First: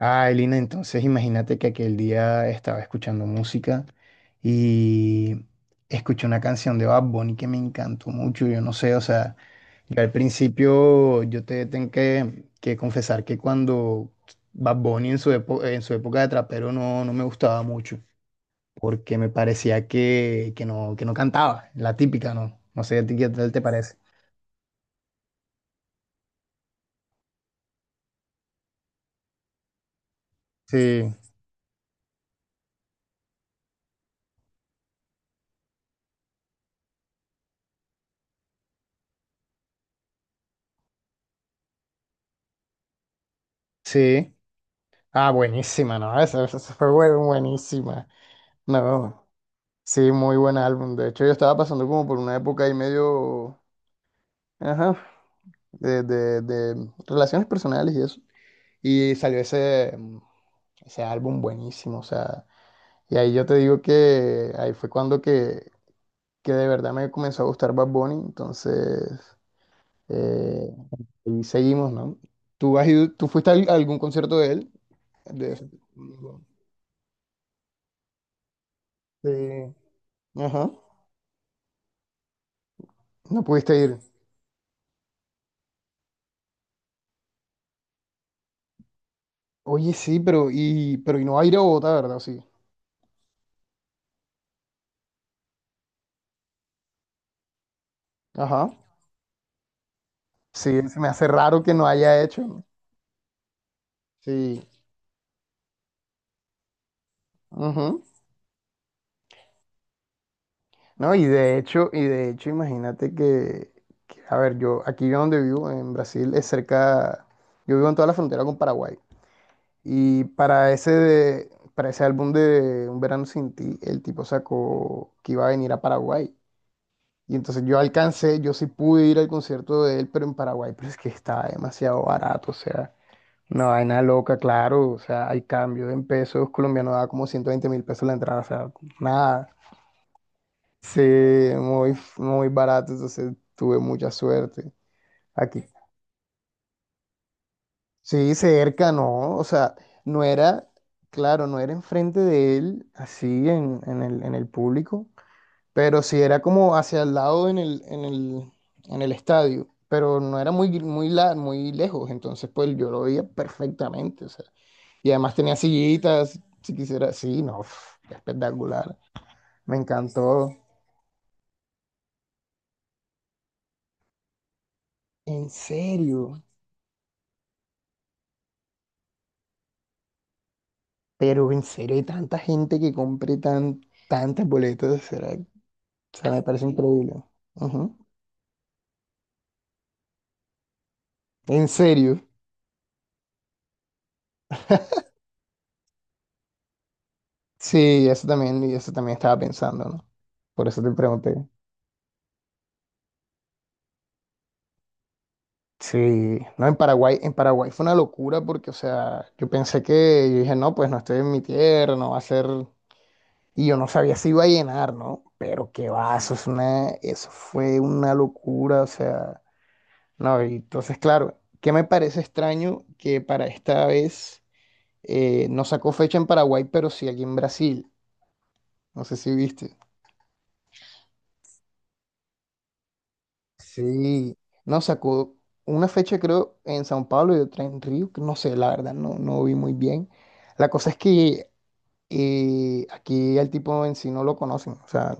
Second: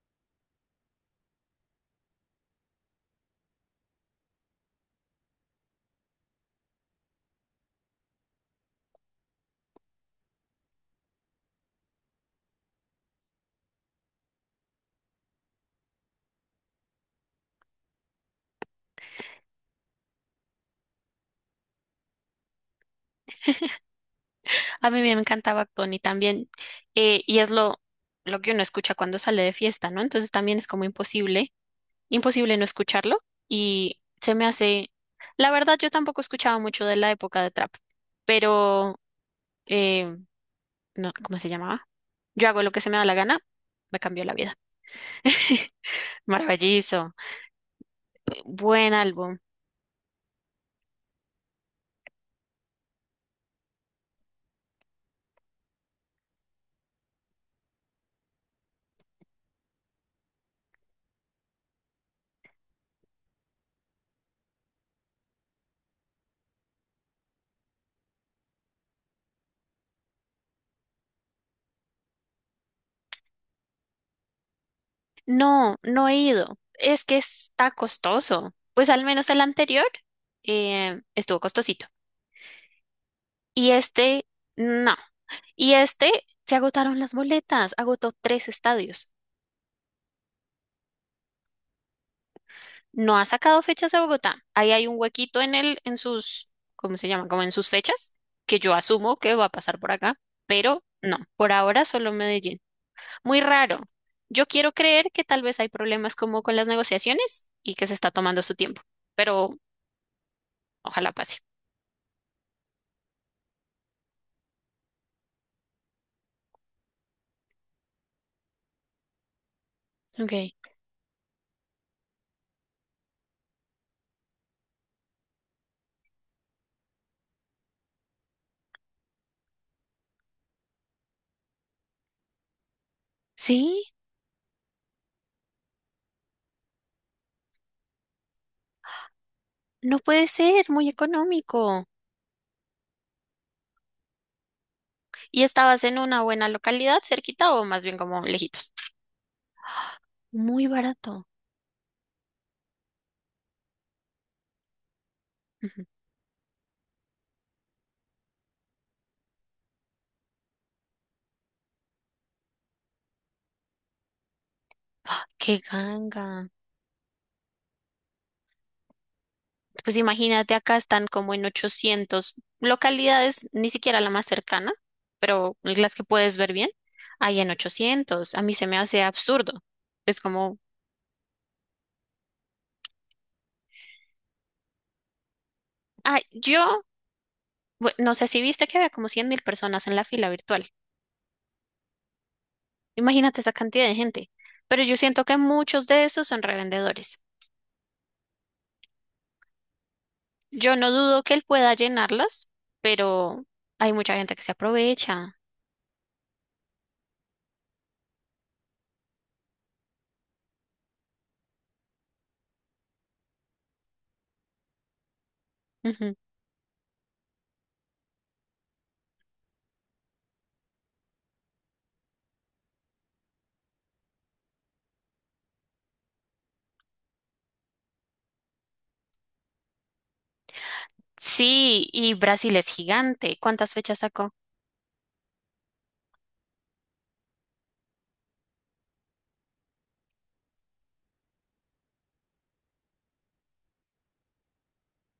Ah, Elina, entonces imagínate que aquel día estaba escuchando música y escuché una canción de Bad Bunny que me encantó mucho. Yo no sé, o sea, yo al principio yo te tengo que confesar que cuando Bad Bunny en su época de trapero no me gustaba mucho porque me parecía que que no cantaba, la típica, ¿no? No sé, ¿a ti qué tal te parece? A mí me encantaba Tony también, y es lo que uno escucha cuando sale de fiesta, ¿no? Entonces también es como Sí, imposible, imposible no escucharlo, y se me hace, la verdad yo tampoco escuchaba mucho de la época de trap, pero, eh, no, ¿cómo se llamaba? Yo hago lo que se me da la gana, me cambió sí. la vida. Ah, buenísima, ¿no? Esa fue Maravilloso, buenísima. buen No. álbum. Sí, muy buen álbum. De hecho, yo estaba pasando como por una época ahí medio, ajá, de relaciones personales y eso. Y salió ese álbum buenísimo, o sea, y ahí yo te digo que ahí fue cuando que de verdad me comenzó a gustar Bad Bunny, entonces, eh, y seguimos, ¿no? ¿Tú has ido, tú fuiste a algún concierto de él? De, No, no he ido, es que está costoso, pues al menos el de- anterior ajá, estuvo costosito. no Y pudiste ir. este, no. Y este, se agotaron las boletas, agotó tres estadios. Oye, sí, pero y no va a ir a Bogotá, ¿verdad? Sí. No ha sacado fechas de Bogotá. Ahí hay un huequito en sus, ¿cómo se llama? Como en sus fechas, que Ajá. yo asumo que va a pasar por acá, pero Sí, se me no, hace por raro que ahora no solo haya hecho, Medellín. ¿no? Muy raro. Yo Sí, quiero creer que tal vez hay problemas como con las negociaciones y que se ujú. está tomando su tiempo, pero ojalá No, y pase. de hecho, y de hecho, imagínate que, a ver, yo donde vivo, en Brasil, es cerca, yo vivo en toda la frontera con Paraguay. Y Ok. Para ese álbum de Un Verano Sin Ti, el tipo sacó que iba a venir a Paraguay. Y entonces yo alcancé, yo sí pude ir al concierto de él, pero en Paraguay, pero es que estaba demasiado barato, o sea. Una Sí, vaina loca, claro. O sea, hay cambio en pesos colombianos, da como 120.000 pesos la entrada. O sea, nada. no puede ser, muy Sí, económico. Muy barato. Entonces tuve mucha suerte ¿Y aquí. estabas en una buena localidad, cerquita o más bien como Sí, lejitos? cerca, ¿no? O sea, no Muy era, barato. claro, no era enfrente de él, así en el público, Ujú. pero sí era como hacia el lado en el estadio. Pero no era muy, muy, muy lejos. Entonces, pues yo lo veía perfectamente. O sea. Y además tenía Qué sillitas, ganga. si quisiera. Sí, no, uf, espectacular. Me Pues imagínate, encantó. acá están como en 800 localidades, ni siquiera la más cercana, En pero las que puedes serio. ver bien, hay en 800. A mí se me hace absurdo. Es como, Pero en serio, hay tanta gente que compre tantas boletas. O ah, sea, me parece yo, increíble. Ujú. no sé si viste que había como 100.000 personas en la fila virtual. En serio. Imagínate esa cantidad de gente. Pero yo siento que muchos de esos son revendedores. Sí, eso también, y eso también estaba pensando, ¿no? Por Yo eso te no dudo pregunté. que él pueda llenarlas, pero hay mucha gente que se aprovecha. Sí, no, en Paraguay fue una locura porque, o sea, yo dije, no, pues no estoy en mi tierra, no va a ser. Y yo no sabía si iba a llenar, ¿no? Pero qué Ujú. va, eso fue una locura, o sea, no, y entonces, claro, ¿qué me parece extraño que para esta vez no sacó fecha en Paraguay, pero sí aquí en Brasil? No sé si viste. Sí, y Brasil es gigante. ¿Cuántas fechas sacó? Sí, no, sacó una fecha creo en Sao Paulo y otra en Río, que no sé, la verdad, no vi muy bien. La cosa es que aquí al tipo en sí no lo conocen, o sea,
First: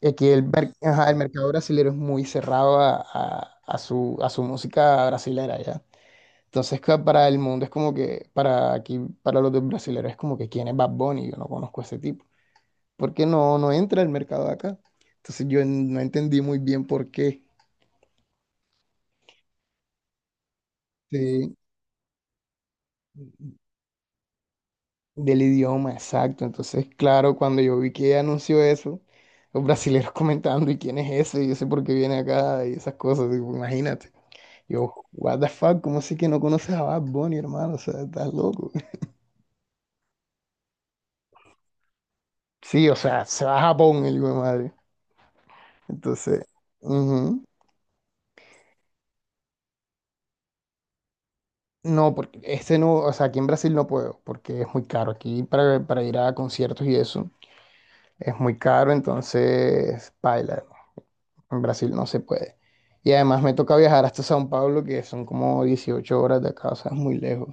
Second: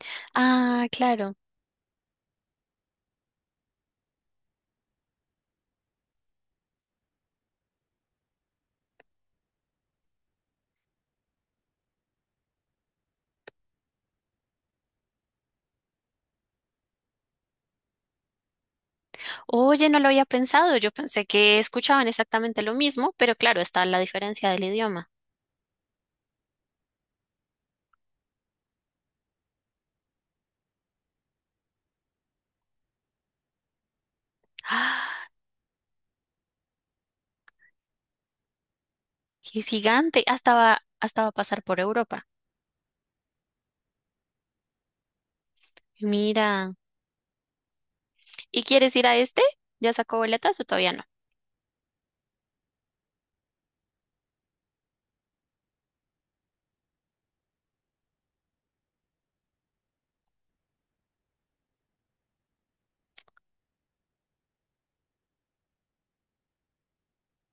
y aquí Ah, ajá, el claro. mercado brasilero es muy cerrado a su música brasilera, ¿ya? Entonces, para el mundo es como que, para aquí, para los brasileros es como que, ¿quién es Bad Bunny? Yo no conozco a ese tipo. ¿Por qué no entra al mercado de acá? Entonces, no entendí muy bien por qué. Oye, no lo había pensado. Yo pensé Sí, que escuchaban exactamente lo mismo, pero claro, está la diferencia del idioma. del idioma, exacto. Entonces, claro, cuando yo vi que anunció eso, los brasileros comentando, ¿y quién es ese? Y yo sé por qué viene acá y esas cosas, digo, imagínate. Yo, ¡Ah! what the fuck, ¿cómo así que no conoces a Bad Bunny, hermano? O sea, estás loco. Es gigante. Hasta va a pasar por Europa. Sí, o sea, se va a Japón el hijo de madre. Entonces, Mira. ujú. ¿Y quieres ir a este? ¿Ya sacó boletas o todavía no? No, porque este no, o sea, aquí en Brasil no puedo, porque es muy caro. Aquí para ir a conciertos y eso es muy caro, entonces, paila, en Brasil no se puede. Y además me toca viajar hasta Sao Paulo, que son como 18 horas de acá, o sea, es muy lejos.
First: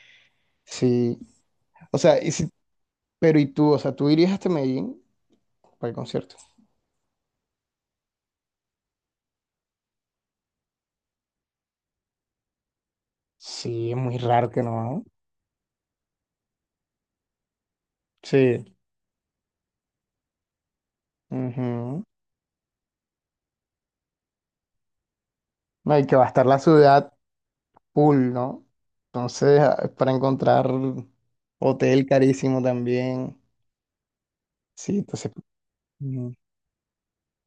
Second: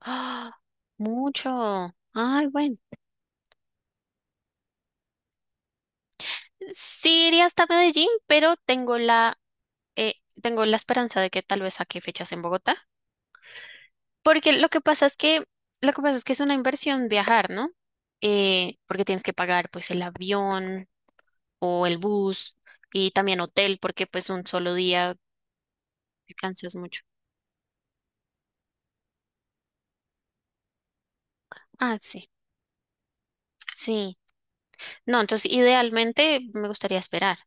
¡Ah! Sí, Mucho. o sea, Ay, bueno. pero ¿y tú? O sea, ¿tú irías hasta Medellín para el concierto? Sí iría hasta Medellín, pero eh, tengo la esperanza de que tal vez saque fechas en Bogotá, Sí, es muy raro porque que no, ¿no? Lo que pasa es que es una inversión viajar, ¿no? Sí. Porque tienes que pagar pues el avión o el Ujú. bus y también hotel, porque pues un solo día No, y que va a te estar la cansas mucho. ciudad full, ¿no? Entonces, ah, para encontrar Ah, hotel sí, carísimo también. sí. Sí, No, entonces, entonces ujú, idealmente me gustaría esperar,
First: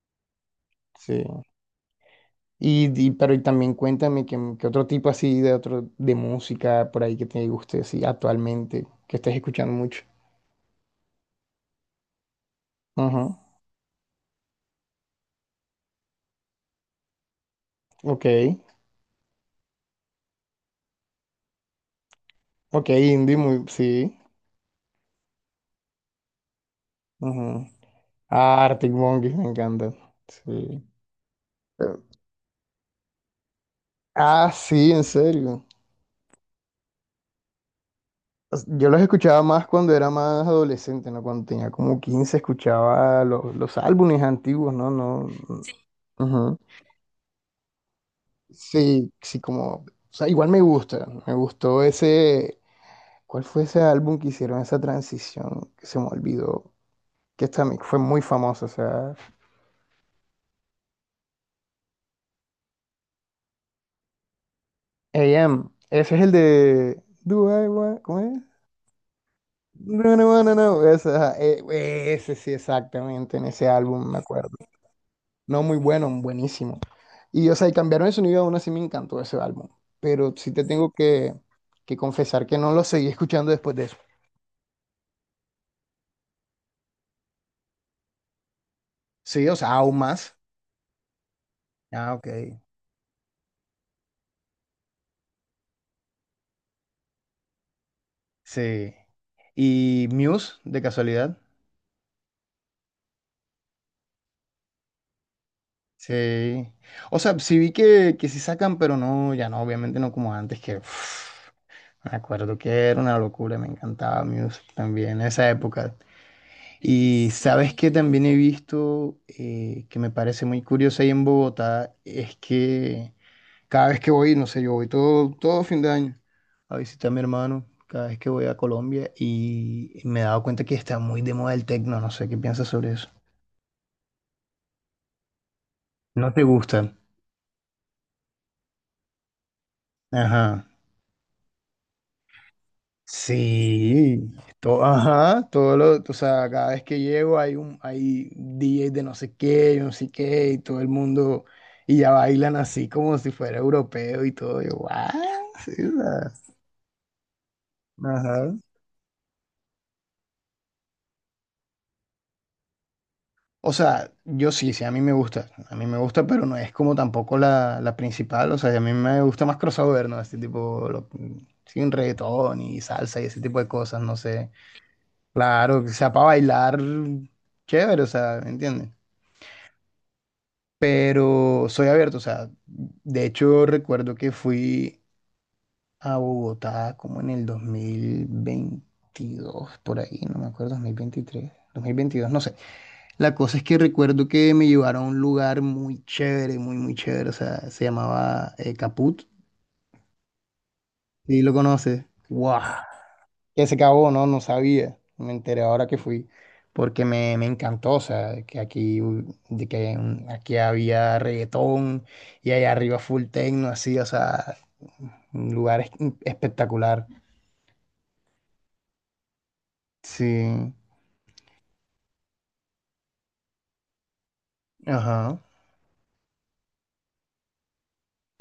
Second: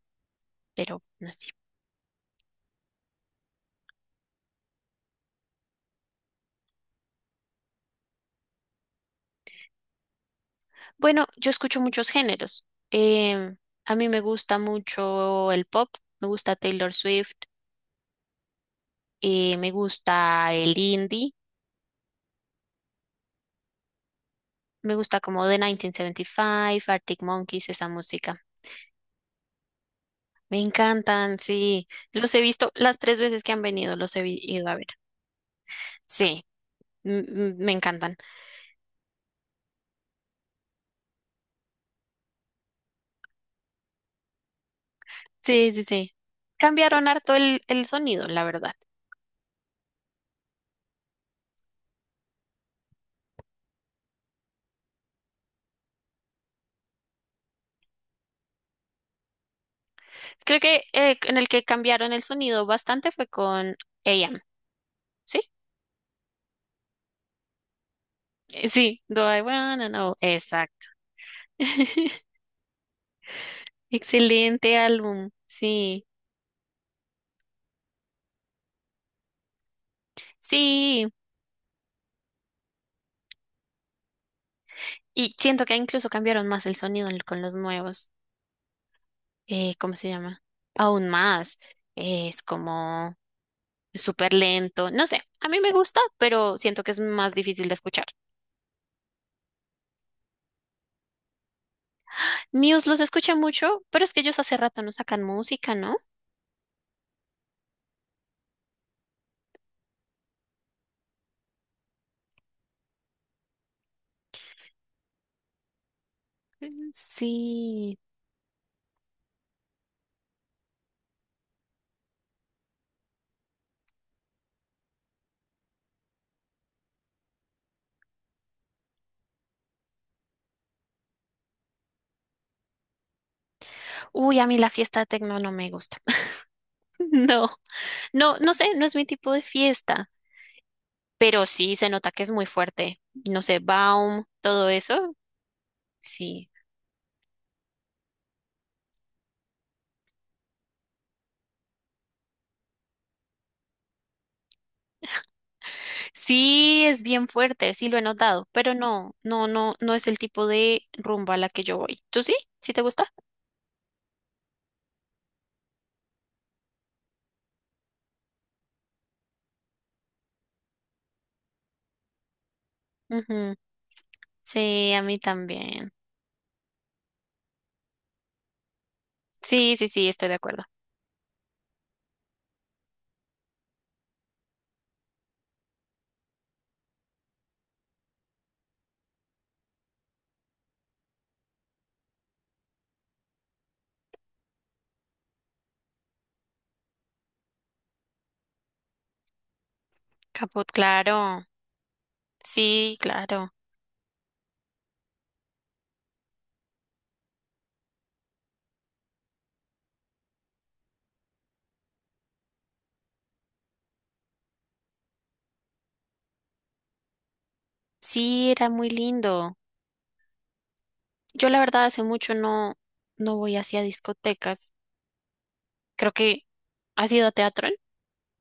pero sí. no sé. Pero y también cuéntame que otro tipo así de otro de música por ahí que te guste así actualmente, que estés escuchando mucho. Bueno, yo escucho muchos géneros. Ujú, Em, a mí me gusta mucho el pop, me gusta Taylor Swift, ok. Me gusta el indie. Ok, indie muy, sí. Me gusta como The 1975, Arctic Ujú. Monkeys, esa música. Ah, Arctic Monkeys me encanta. Me Sí. encantan, Eh, sí. Los he visto las tres veces que han venido, los he Ah, ido a ver. sí, en serio. Sí, me encantan. O sea, yo los escuchaba más cuando era más adolescente, ¿no? Cuando tenía como 15 escuchaba los álbumes antiguos, ¿no? No, sí. Sí, sí, sí. Ujú. Cambiaron harto el sonido, la verdad. Sí, sí, como, o sea, igual me gusta, me gustó ese, ¿cuál fue ese álbum que hicieron esa transición que se me olvidó? Que fue muy famosa, o sea, Creo que en el que cambiaron el sonido bastante fue con A M. ¿Sí? AM, ese es el de, Do I want, ¿cómo es? Sí, Do I Wanna No, Know. no, no, no, no, Exacto. ese, ajá, ese sí, exactamente, en ese álbum me. Excelente álbum, No, muy sí. bueno, buenísimo. Y, o sea, y cambiaron el sonido, aún así me encantó ese álbum. Pero sí te tengo Sí. que confesar que no lo seguí escuchando después de eso. Y siento que incluso cambiaron más el sonido con los nuevos. Sí, o sea, ¿Cómo aún se más. llama? Aún más. Ah, ok. Es como súper lento. No sé, a mí me gusta, pero siento que es más difícil de escuchar. Sí. ¿Y Muse, de casualidad? Muse los escuché mucho, pero es que ellos hace rato no sacan música, ¿no? Sí. O sea, sí vi que sí sacan, pero no, ya no, obviamente no como antes, que uf, me acuerdo que era una locura, me encantaba Muse también, esa época. Mm, Y sabes que sí. también he visto que me parece muy curioso ahí en Bogotá, es que cada vez que voy, no sé, yo voy todo, todo fin de año a visitar a mi hermano, cada vez que voy a Colombia y me he dado cuenta que está muy de moda el tecno, no sé qué piensas sobre eso. Uy, a mí la fiesta de tecno no me gusta. No te gusta. No, no, no sé, no es mi tipo de fiesta, Ajá. pero sí se nota que es muy fuerte. No sé, Baum, Sí, todo todo, eso, ajá, todo lo, o sea, sí. cada vez que llego hay DJ de no sé qué, yo no sé qué, y todo el mundo, y ya bailan así como si fuera europeo y todo, yo, "What?". Sí, o sea, Sí, es bien fuerte, sí lo he notado, ajá. pero no, no, no, no es el tipo de rumba a la que yo voy. ¿Tú sí? ¿Sí te gusta? O sea, yo sí, sí, a mí me gusta, a mí me gusta, pero no es como tampoco la principal, o sea, a mí me gusta más crossover, ¿no? Este tipo, sin reggaetón y salsa y ese Ujú. tipo de cosas, no sé. Sí, a mí Claro, que también. sea para bailar, chévere, o sea, ¿me entiendes? Sí, sí, sí, estoy de acuerdo. Pero soy abierto, o sea, de hecho recuerdo que fui a Bogotá como en el 2022, por ahí, no me acuerdo, 2023, 2022, no sé. La cosa es que recuerdo que me llevaron a un lugar muy chévere, muy, muy chévere, o sea, se llamaba Caput, Caput, ¿sí claro. lo conoces? ¡Wow! Sí, claro. Que se acabó, no, no sabía. Me enteré ahora que fui, porque me encantó, o sea, que aquí, u- de que mm, aquí había reggaetón y allá arriba full techno, así, o sea, un lugar espectacular. Sí, era muy lindo. Sí, Yo la verdad hace mucho no, no voy hacia discotecas. ajá. Creo que ¿has ido a Teatrón?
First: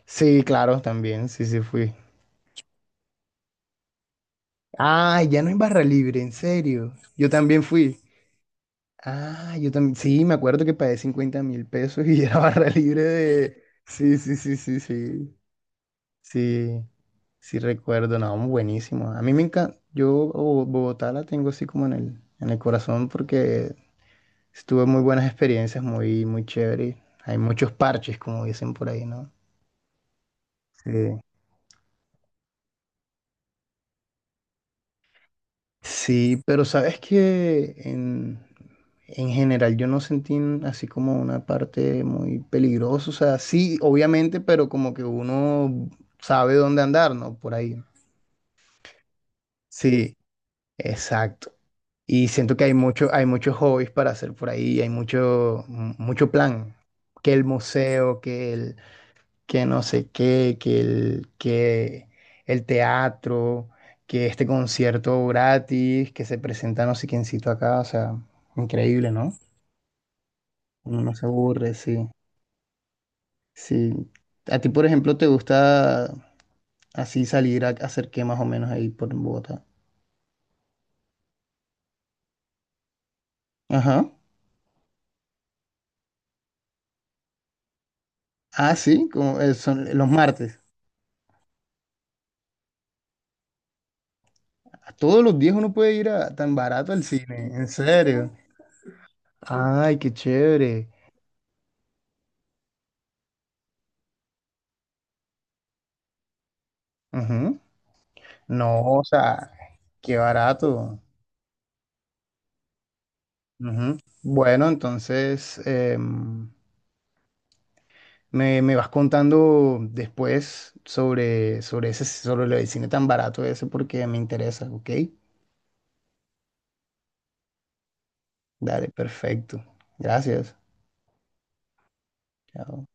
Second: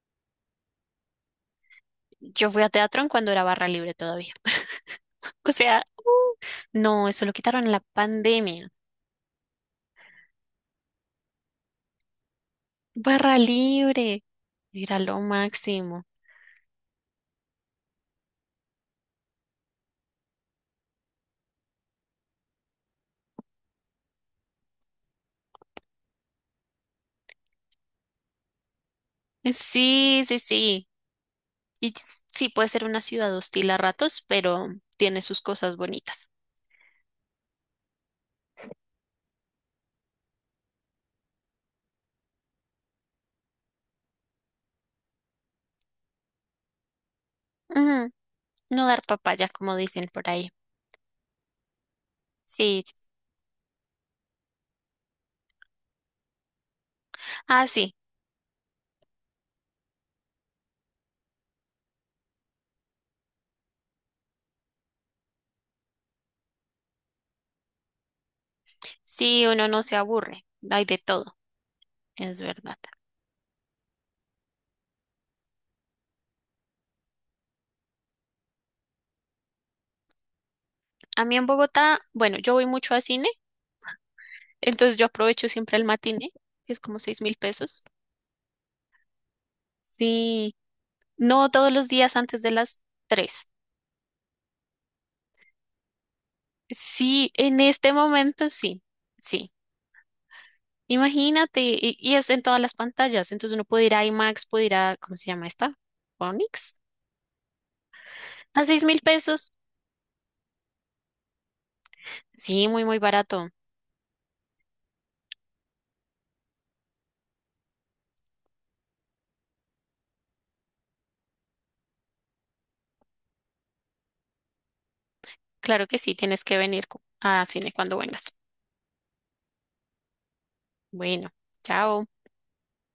Sí, claro, también, sí, sí fui. Yo fui a Teatrón cuando era barra libre todavía. Ah, ya no O es barra sea, libre, en serio. no, eso Yo lo también quitaron en la fui. pandemia. Ah, yo también, sí, me acuerdo que pagué 50.000 pesos y era barra libre Barra de... Sí, libre. sí, sí, sí, Mira lo sí. máximo. Sí, sí recuerdo, no, buenísimo. A mí me encanta, yo Bogotá la tengo así como en el corazón porque estuve muy buenas experiencias, muy, muy chévere. Hay muchos parches, como dicen por ahí, ¿no? Sí, sí, sí. Sí. Y sí puede ser una ciudad hostil a ratos, pero tiene sus cosas bonitas. Sí, pero sabes que en general yo no sentí así como una parte muy peligrosa, o sea, sí, obviamente, pero como que uno sabe dónde andar, ¿no? Por ahí. Ujú, no dar papaya, como dicen Sí, por ahí. exacto. Y siento que hay Sí, sí. mucho, hay muchos hobbies para hacer por ahí, hay mucho plan. Que el Ah, sí. museo, que no sé qué, que el teatro, que este concierto gratis, que se presenta no sé quiéncito acá, o sea, increíble, ¿no? Sí, uno no se aburre. Hay de Uno no se todo. aburre, sí. Es verdad. Sí. A ti, por ejemplo, te gusta así salir a hacer qué más o menos ahí por Bogotá. A mí en Bogotá, bueno, yo voy mucho a cine, Ajá. entonces yo aprovecho siempre el matiné, que es como 6.000 pesos. Ah, sí, como son los Sí. martes. No todos los días antes de las tres. A todos los días uno puede ir a, tan barato al Sí, cine, en en este serio. momento sí. Sí. Ay, qué chévere. Imagínate, y es en todas las pantallas. Entonces uno puede ir a IMAX, puede ir a, ¿cómo se llama esta? Onix. Ujú. A No, seis mil o sea, pesos. qué barato. Sí, muy, muy barato. Ujú. Bueno, entonces em, me vas contando después sobre el cine tan barato ese porque me interesa, ¿ok? Claro que sí, tienes que venir a cine cuando vengas. Dale, perfecto. Gracias. Bueno, chao. Chao.